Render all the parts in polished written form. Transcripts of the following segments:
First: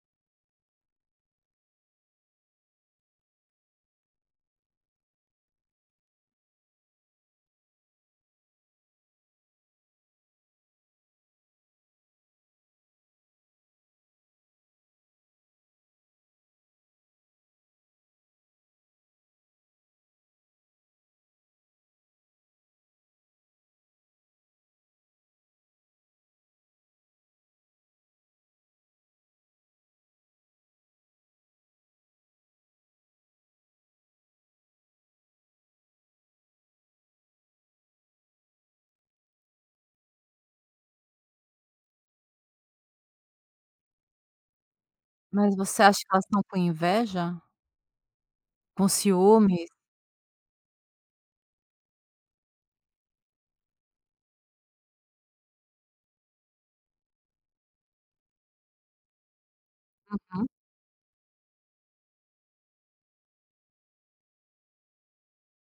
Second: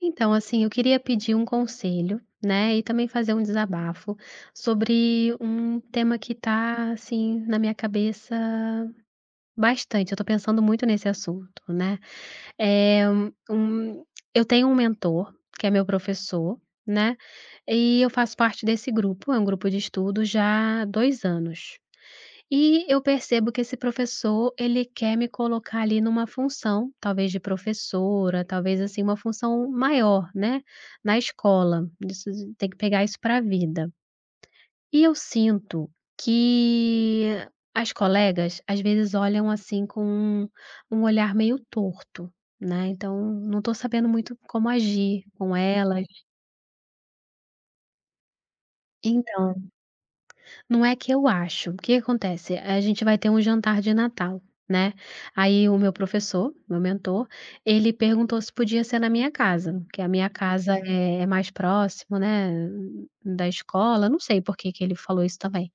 Então, assim, eu queria pedir um conselho, né, e também fazer um desabafo sobre um tema que tá, assim, na minha cabeça bastante. Eu tô pensando muito nesse assunto, né? É, um, um- eu tenho um mentor, que é meu professor, né? E eu faço parte desse grupo, é um grupo de estudo já há 2 anos. E eu percebo que esse professor, ele quer me colocar ali numa função, talvez de professora, talvez assim uma função maior, né, na escola. Isso tem que pegar isso para a vida. E eu sinto que as colegas às vezes olham assim com um olhar meio torto, né. Então não estou sabendo muito como agir com Mas você acha elas. que elas estão com inveja? Com ciúmes? Então, não é que eu acho. O que que acontece? A gente vai ter um jantar de Natal, né. Aí o meu professor, meu mentor, ele perguntou se podia ser na minha casa, que a minha Uhum. casa é mais próximo, né, da escola, não sei por que que ele falou isso também.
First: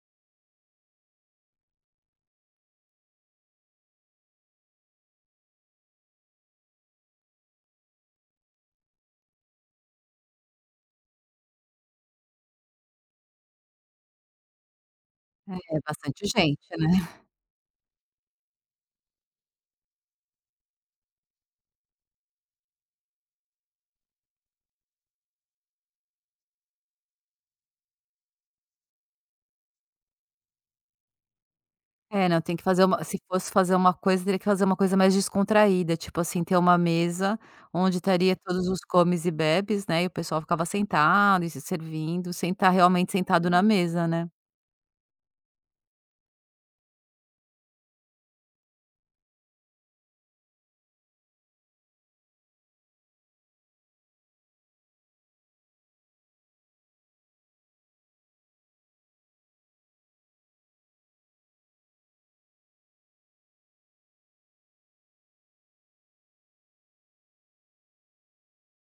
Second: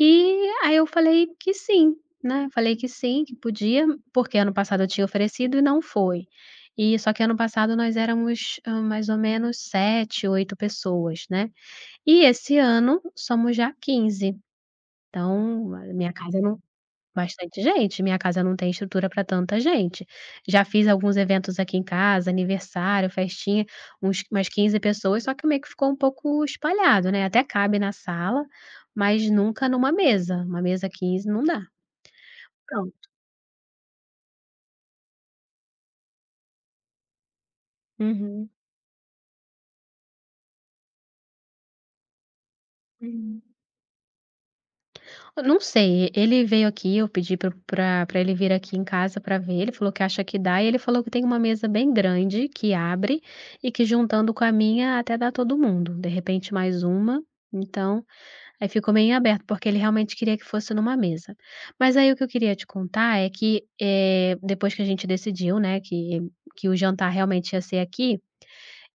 E aí eu falei que sim, né, falei que sim, que podia, porque ano passado eu tinha oferecido e não foi. E só que ano passado nós éramos, mais ou menos 7, 8 pessoas, né. E esse ano somos já 15. Então, a É minha bastante casa não. gente, né. Bastante gente, minha casa não tem estrutura para tanta gente. Já fiz alguns eventos aqui em casa, aniversário, festinha, uns umas 15 pessoas, só que meio que ficou um pouco espalhado, né, até cabe na sala, mas nunca numa mesa, uma mesa 15, não dá. É, não, tem que fazer uma Pronto. se fosse fazer uma coisa, teria que fazer uma coisa mais descontraída, tipo assim, ter uma mesa onde estaria Uhum. todos os comes e bebes, né, e o pessoal ficava sentado e se servindo, sem estar realmente Uhum. sentado na mesa, né. Eu não sei, ele veio aqui, eu pedi pra ele vir aqui em casa pra ver, ele falou que acha que dá e ele falou que tem uma mesa bem grande que abre e que juntando com a minha até dá todo mundo, de repente mais uma, então, aí ficou meio em aberto, porque ele realmente queria que fosse numa mesa. Mas aí o que eu queria te contar é que, depois que a gente decidiu, né, que o jantar realmente ia ser aqui,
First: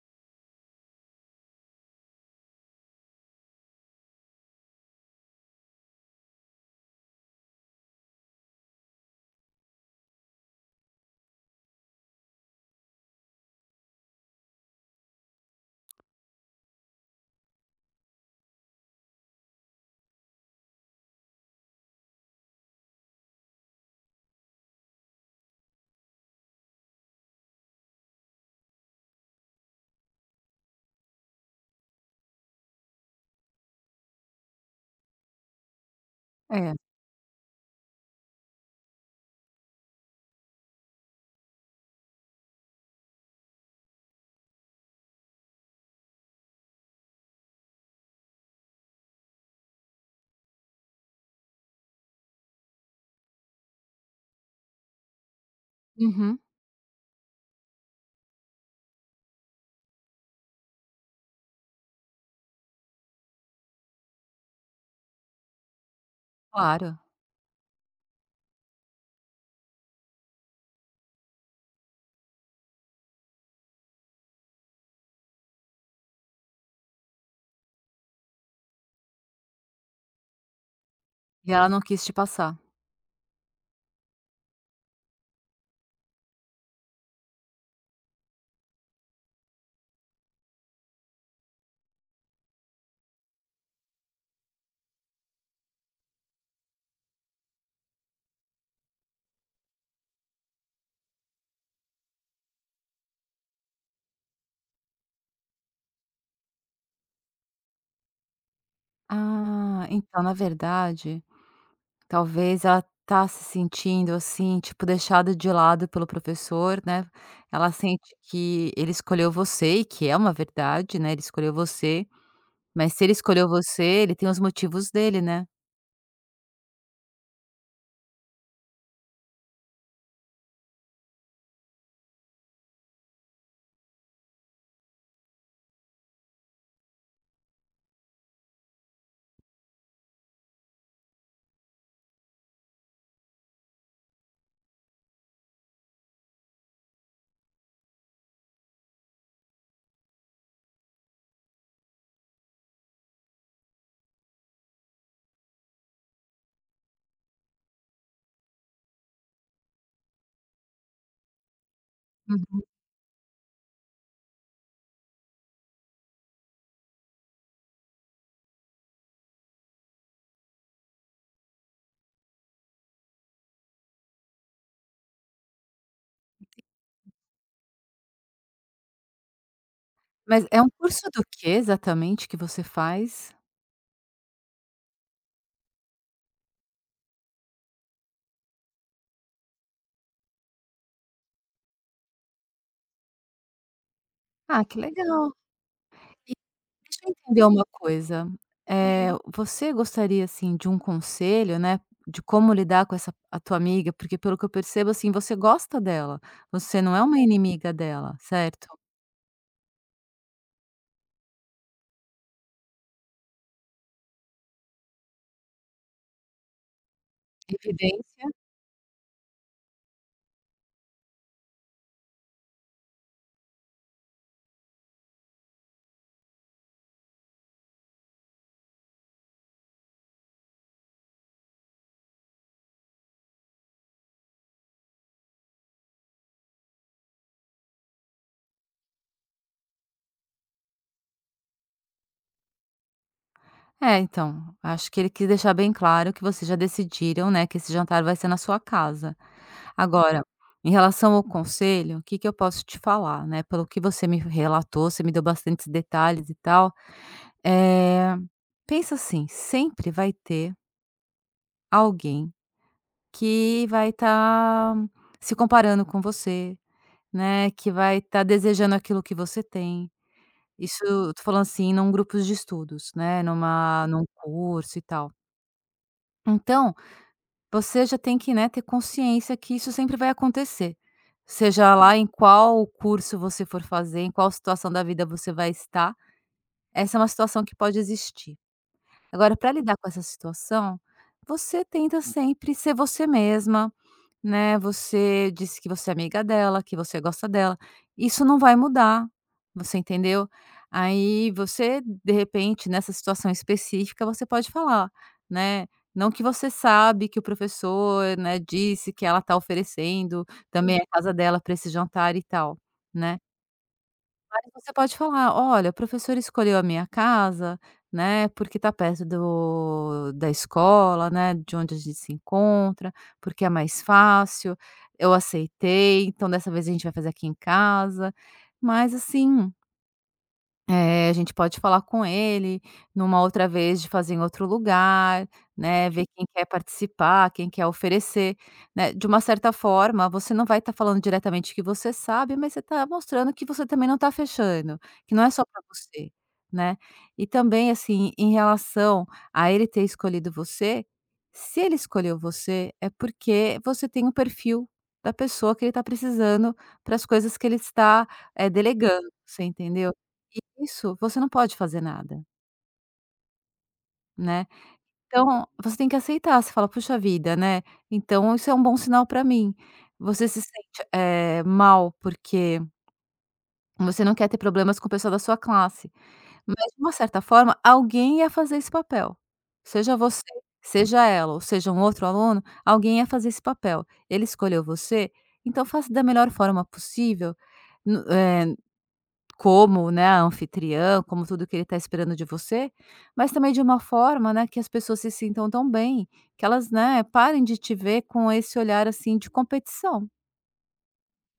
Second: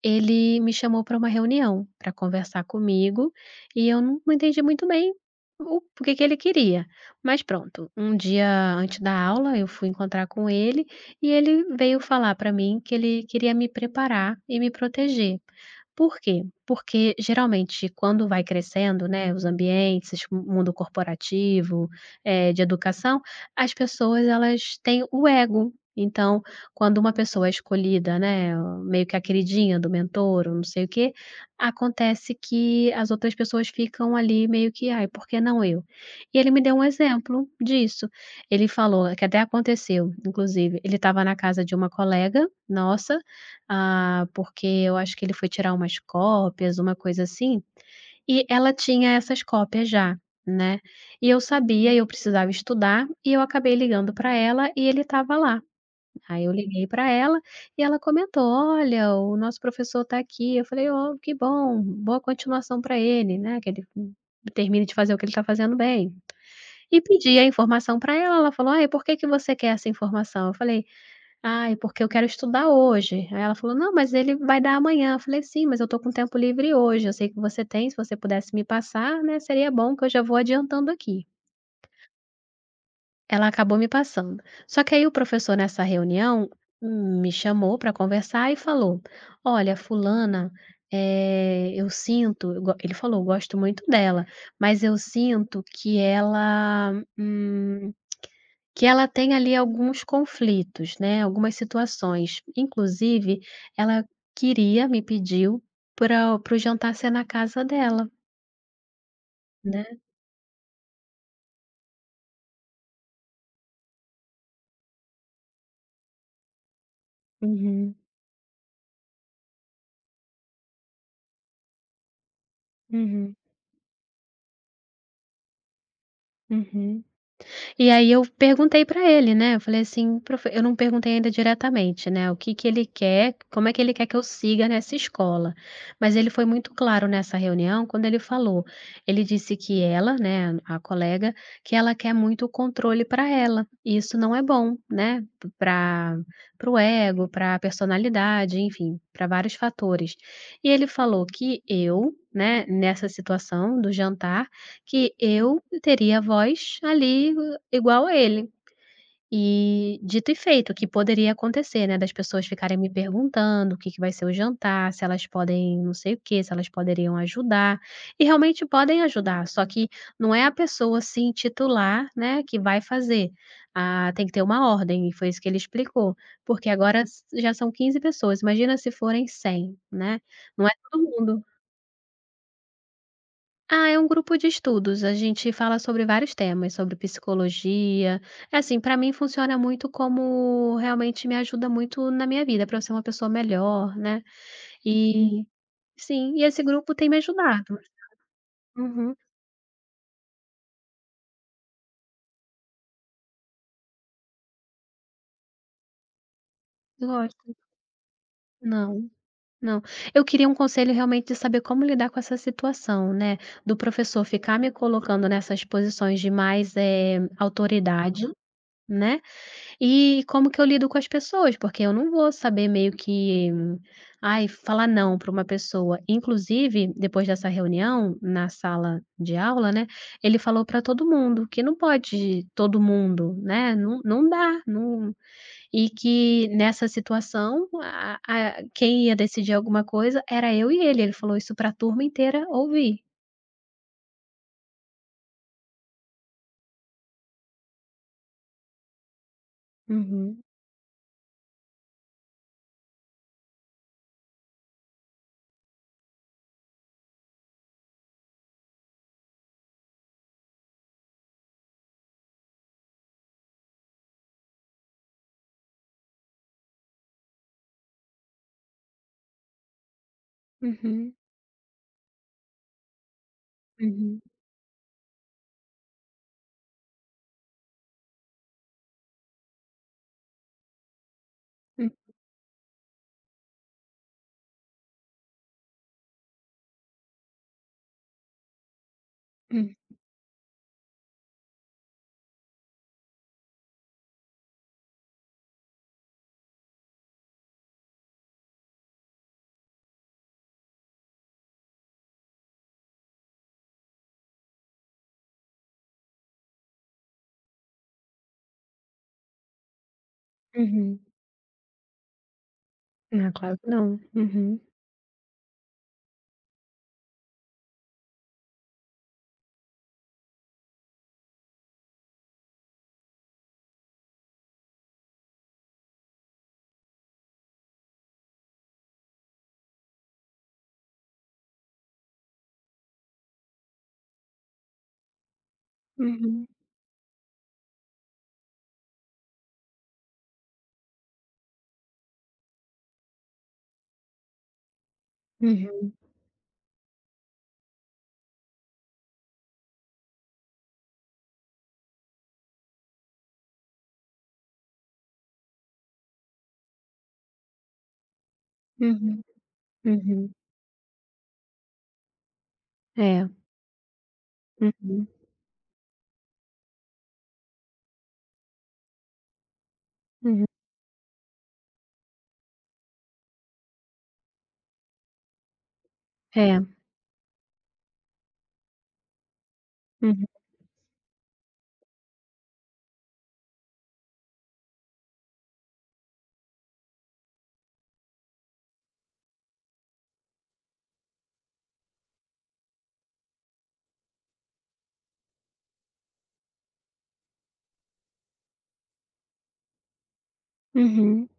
ele me chamou para uma reunião, para conversar comigo, e eu não entendi muito bem o que que ele queria. Mas pronto, um dia antes da aula eu fui encontrar com ele, e ele veio falar para mim que ele queria me preparar e me proteger. Por quê? Porque geralmente quando vai crescendo, né, os ambientes, o mundo corporativo, de educação, as pessoas elas têm o ego. Então quando uma pessoa é escolhida, né, meio que a queridinha do mentor ou não sei o quê, acontece que as outras pessoas ficam ali meio que: "Ai, por que não eu?". E ele me É. deu um exemplo disso. Ele falou que até aconteceu, inclusive, ele estava na casa de uma colega nossa, ah, porque eu acho que ele foi tirar umas cópias, uma coisa assim, e ela tinha essas cópias já, né, e eu sabia, eu precisava estudar, e eu acabei ligando para ela e ele estava lá. Uhum, Aí eu liguei para ela e ela comentou: "Olha, o nosso professor está aqui". Eu falei: "Oh, que bom, boa continuação para ele, né, que ele termine de fazer o que ele está fazendo bem". claro. E pedi a informação para ela, ela falou: "Ai, por que que você quer essa informação?". Eu falei: "Ai, porque eu quero estudar hoje". Aí ela falou: "Não, mas ele vai dar amanhã". Eu falei: "Sim, mas eu estou com tempo livre hoje, eu sei que você tem, se você pudesse me passar, né, seria bom que eu já vou adiantando aqui". E ela não quis te passar. Ela acabou me passando. Só que aí o professor nessa reunião me chamou para conversar e falou: "Olha, fulana, eu sinto", eu go ele falou: "Eu gosto muito dela, mas eu sinto hum, que ela tem ali alguns conflitos, né, algumas situações. Inclusive, ela queria, me pediu para o jantar ser na casa dela, Ah, né". então, na verdade talvez ela tá se sentindo, assim, tipo, deixada de lado pelo professor, né. Ela Uhum, sente que ele escolheu você e que é uma verdade, né, ele escolheu você, mas se ele uhum, escolheu você, ele tem os motivos dele, né. uhum. E aí eu perguntei para ele, né, eu falei assim: "Profe", eu não perguntei ainda diretamente, né, o que que ele quer, como é que ele quer que eu siga nessa escola. Mas ele foi muito claro nessa reunião quando ele falou, ele disse que ela, né, a colega, que ela quer muito o controle para ela, e isso não é bom, né, pra, para o ego, pra personalidade, enfim, para vários fatores. E ele falou que eu, né, nessa situação do jantar, que eu teria voz ali igual a ele. E dito e feito, o que poderia acontecer, né, das pessoas Uhum. ficarem me perguntando o que que vai ser o jantar, se elas podem não sei o quê, se elas poderiam ajudar, e realmente podem ajudar, só que não é a pessoa se titular, né, que vai fazer. Ah, tem que ter uma ordem, e foi isso que ele explicou, porque agora s já são 15 pessoas, imagina se forem 100, né, Mas é não um é todo curso do mundo. que exatamente que você faz? Ah, é um grupo de estudos, a gente fala sobre vários temas, sobre psicologia. É assim, para mim funciona muito, como realmente me ajuda muito na minha vida, para eu ser uma pessoa melhor, né. Ah, que legal. E sim, e esse grupo Deixa tem eu me entender uma ajudado. coisa, Uhum, uhum, você gostaria, assim, de um conselho, né, de como lidar com essa a tua amiga? Porque pelo que eu percebo, assim, você gosta dela, você não é uma gosto. inimiga dela, certo? Não, não. Eu queria um conselho realmente de saber como lidar com essa situação, né, do professor ficar me colocando nessas posições de mais, Evidência. autoridade, né. E como que eu lido com as pessoas, porque eu não vou saber meio que, ai, falar não para uma pessoa. Inclusive, depois dessa reunião na sala de aula, né, ele falou para todo mundo que não pode todo mundo, né, não dá, não, e que nessa situação a quem ia decidir alguma coisa era eu e ele falou isso para a turma inteira ouvir. É, então, acho que ele quis deixar bem claro que vocês já decidiram, né, que esse jantar vai ser na sua casa. Agora, Uhum, em relação ao conselho, o que que eu posso te falar, né, pelo que você me relatou, você me deu bastantes detalhes e tal, eh, pensa assim, sempre vai ter alguém que vai estar se comparando com você, né, que vai estar desejando aquilo que você tem. Isso eu uhum, tô falando, assim, num grupos de estudos, né, numa num uhum, curso e tal. Então, você já tem que, né, ter consciência que isso sempre vai acontecer, seja hum, lá em qual curso você for fazer, em qual situação da vida você vai estar, essa é uma situação que pode existir. Agora para hum, lidar com essa situação, você tenta sempre ser você mesma, né, você disse que você é amiga dela, que você gosta dela. Isso não vai mudar, você entendeu? Aí você, de repente, nessa situação específica, você pode falar, né? Não que você sabe que o professor, né, disse que ela está oferecendo também a uhum. casa dela para esse jantar e tal, né? Ah, claro que não. Uhum, Mas você pode falar: "Olha, o professor escolheu a minha casa, né, porque está perto do da escola, né, de onde a gente se encontra, porque é mais fácil, eu aceitei, então dessa vez a gente vai fazer aqui em casa". Mas assim é, a gente pode falar com ele numa outra vez de fazer em outro lugar, né, ver quem quer uhum, participar, quem quer oferecer, né. De uma certa forma, você não vai estar falando diretamente que você sabe, mas você está mostrando que você também não está fechando, que não é só para uhum. você, né. E também, assim, em relação a ele ter escolhido você, se ele escolheu você, é porque você tem o perfil da pessoa que ele está precisando para as coisas que ele está, delegando, Uhum, você entendeu? uhum. Isso, você não pode fazer nada, É, né. uhum, Então, você tem que aceitar, você fala: "Puxa vida, né, então isso é um bom sinal pra mim". Você se uhum. sente, mal porque você não quer ter problemas com o pessoal da sua classe, É, mas de uma certa forma alguém ia fazer esse papel. Seja você, uhum, seja ela ou seja um outro aluno, alguém ia fazer esse papel. Ele escolheu você, então faça da melhor forma possível eh como, né, a anfitriã, como tudo que ele está esperando de você, mas também de uma forma, né, que as pessoas se sintam tão bem, que elas, né, parem de te ver com esse olhar, assim, de competição. uhum,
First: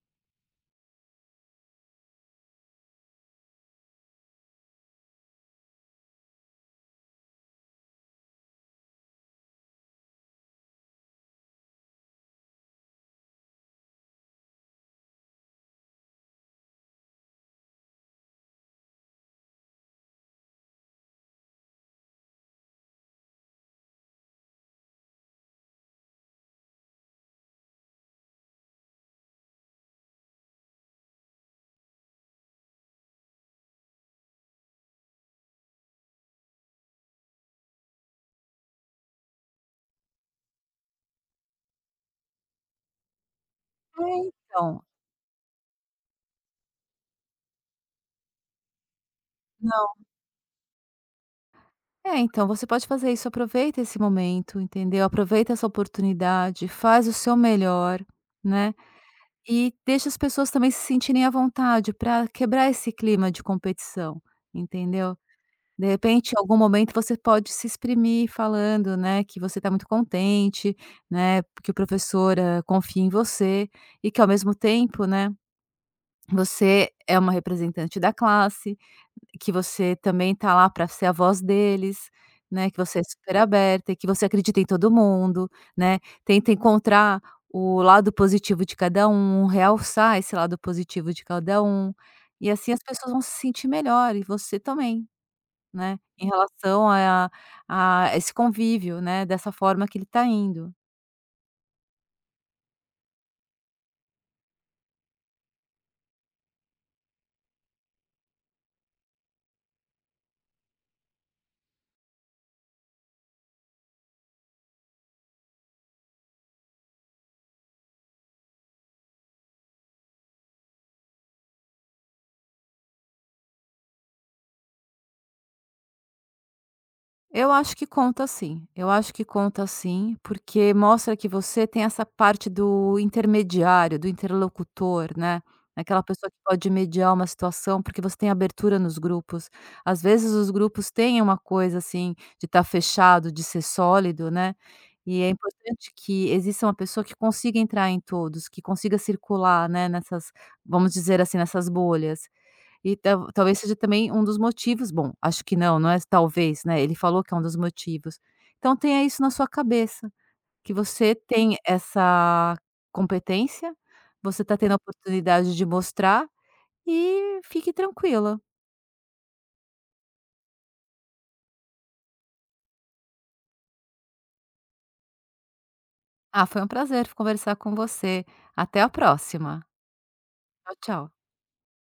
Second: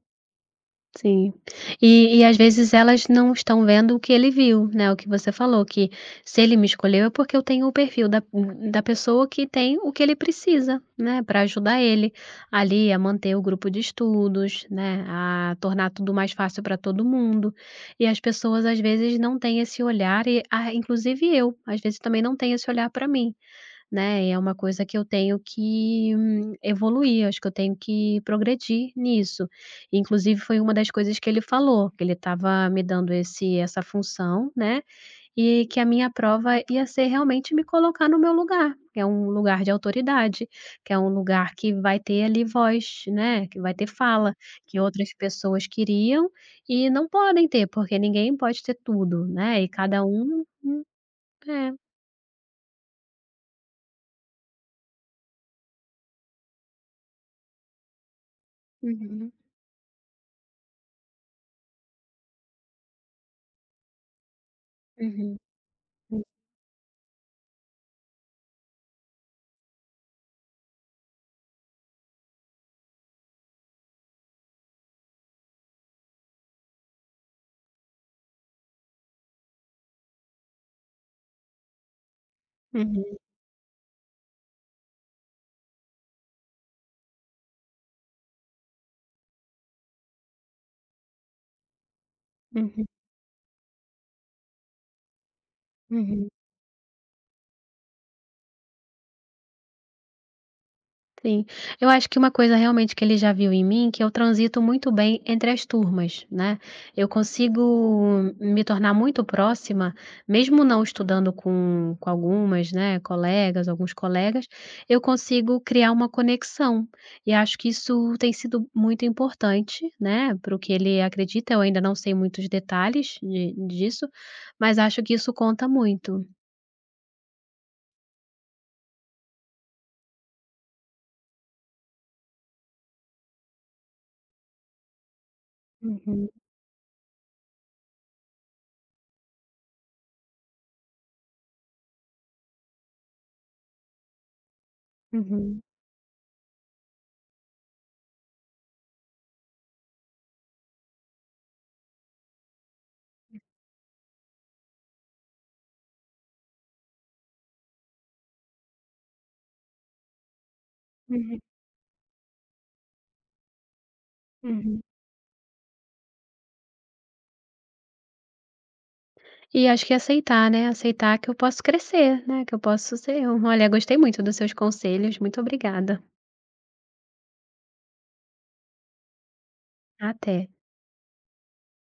sim. E às vezes elas não estão vendo o que ele viu, né, o que você falou, que se ele me escolheu é porque eu tenho o perfil da da pessoa que tem o que ele precisa, né, pra ajudar ele ali a manter o grupo de estudos, né, a tornar tudo mais fácil pra todo mundo. E as pessoas às vezes não têm esse olhar e, ah, inclusive eu, às vezes também não tenho esse olhar pra mim. Né, e é uma coisa que eu tenho que evoluir, acho que eu tenho que progredir nisso. Inclusive foi uma das coisas que ele falou, que ele estava me dando esse essa função, né, e que a minha prova ia ser realmente me colocar no meu lugar, que é um lugar de autoridade, que é um lugar que vai ter ali voz, né, que vai ter É, fala, que então. outras pessoas queriam e não podem ter, porque ninguém pode ter tudo, né, e Não. cada um é. É, então, você pode fazer isso, aproveita esse momento, entendeu? Aproveita essa oportunidade, faz o seu melhor, né, Uhum, e deixa as pessoas também se sentirem à vontade para quebrar esse clima de competição, entendeu? uhum, De hum, repente, em algum momento você pode se exprimir falando, né, que você está muito contente, né, que o professor, confia em você e que ao mesmo tempo, né, você é uma representante da classe, que você também está lá para ser a voz deles, né, que você é uhum. super aberta e que você acredita em todo mundo, né. Tenta encontrar o lado positivo de cada um, realçar esse lado positivo de cada um, e assim as Uhum, pessoas vão se sentir melhor e você também. Né, em uhum, relação a esse convívio, né, dessa forma que ele está indo. sim. Eu acho que uma coisa realmente que ele já viu em mim, que eu transito muito bem entre as turmas, né. Eu consigo me tornar muito próxima, mesmo não estudando com algumas, né, colegas, alguns colegas, eu consigo criar uma conexão. E acho que isso tem sido muito importante, né, para o que ele acredita, eu ainda não sei muitos detalhes de disso, mas acho que isso conta muito. Eu acho que conta sim. Eu acho que conta sim, porque mostra que você tem essa parte do intermediário, do interlocutor, né. Aquela Uhum, pessoa que pode mediar uma situação, porque você tem abertura nos grupos. Às vezes os grupos têm uma coisa, assim, de estar fechado, de ser sólido, né. E é uhum, importante que exista uma pessoa que consiga entrar em todos, que consiga circular, né, nessas vamos dizer assim, nessas bolhas. E tal talvez seja também um dos motivos bom, acho que não, não é talvez, né, ele falou que é um dos motivos. Então tenha isso na sua cabeça, que você uhum, tem essa competência, você está tendo a uhum. oportunidade de mostrar e fique tranquila. E acho que aceitar, né, aceitar que eu posso crescer, né, que eu posso ser eu. Olha, gostei muito dos seus conselhos, muito obrigada. Ah, foi um prazer conversar com você. Até a próxima. Até. Tchau, tchau.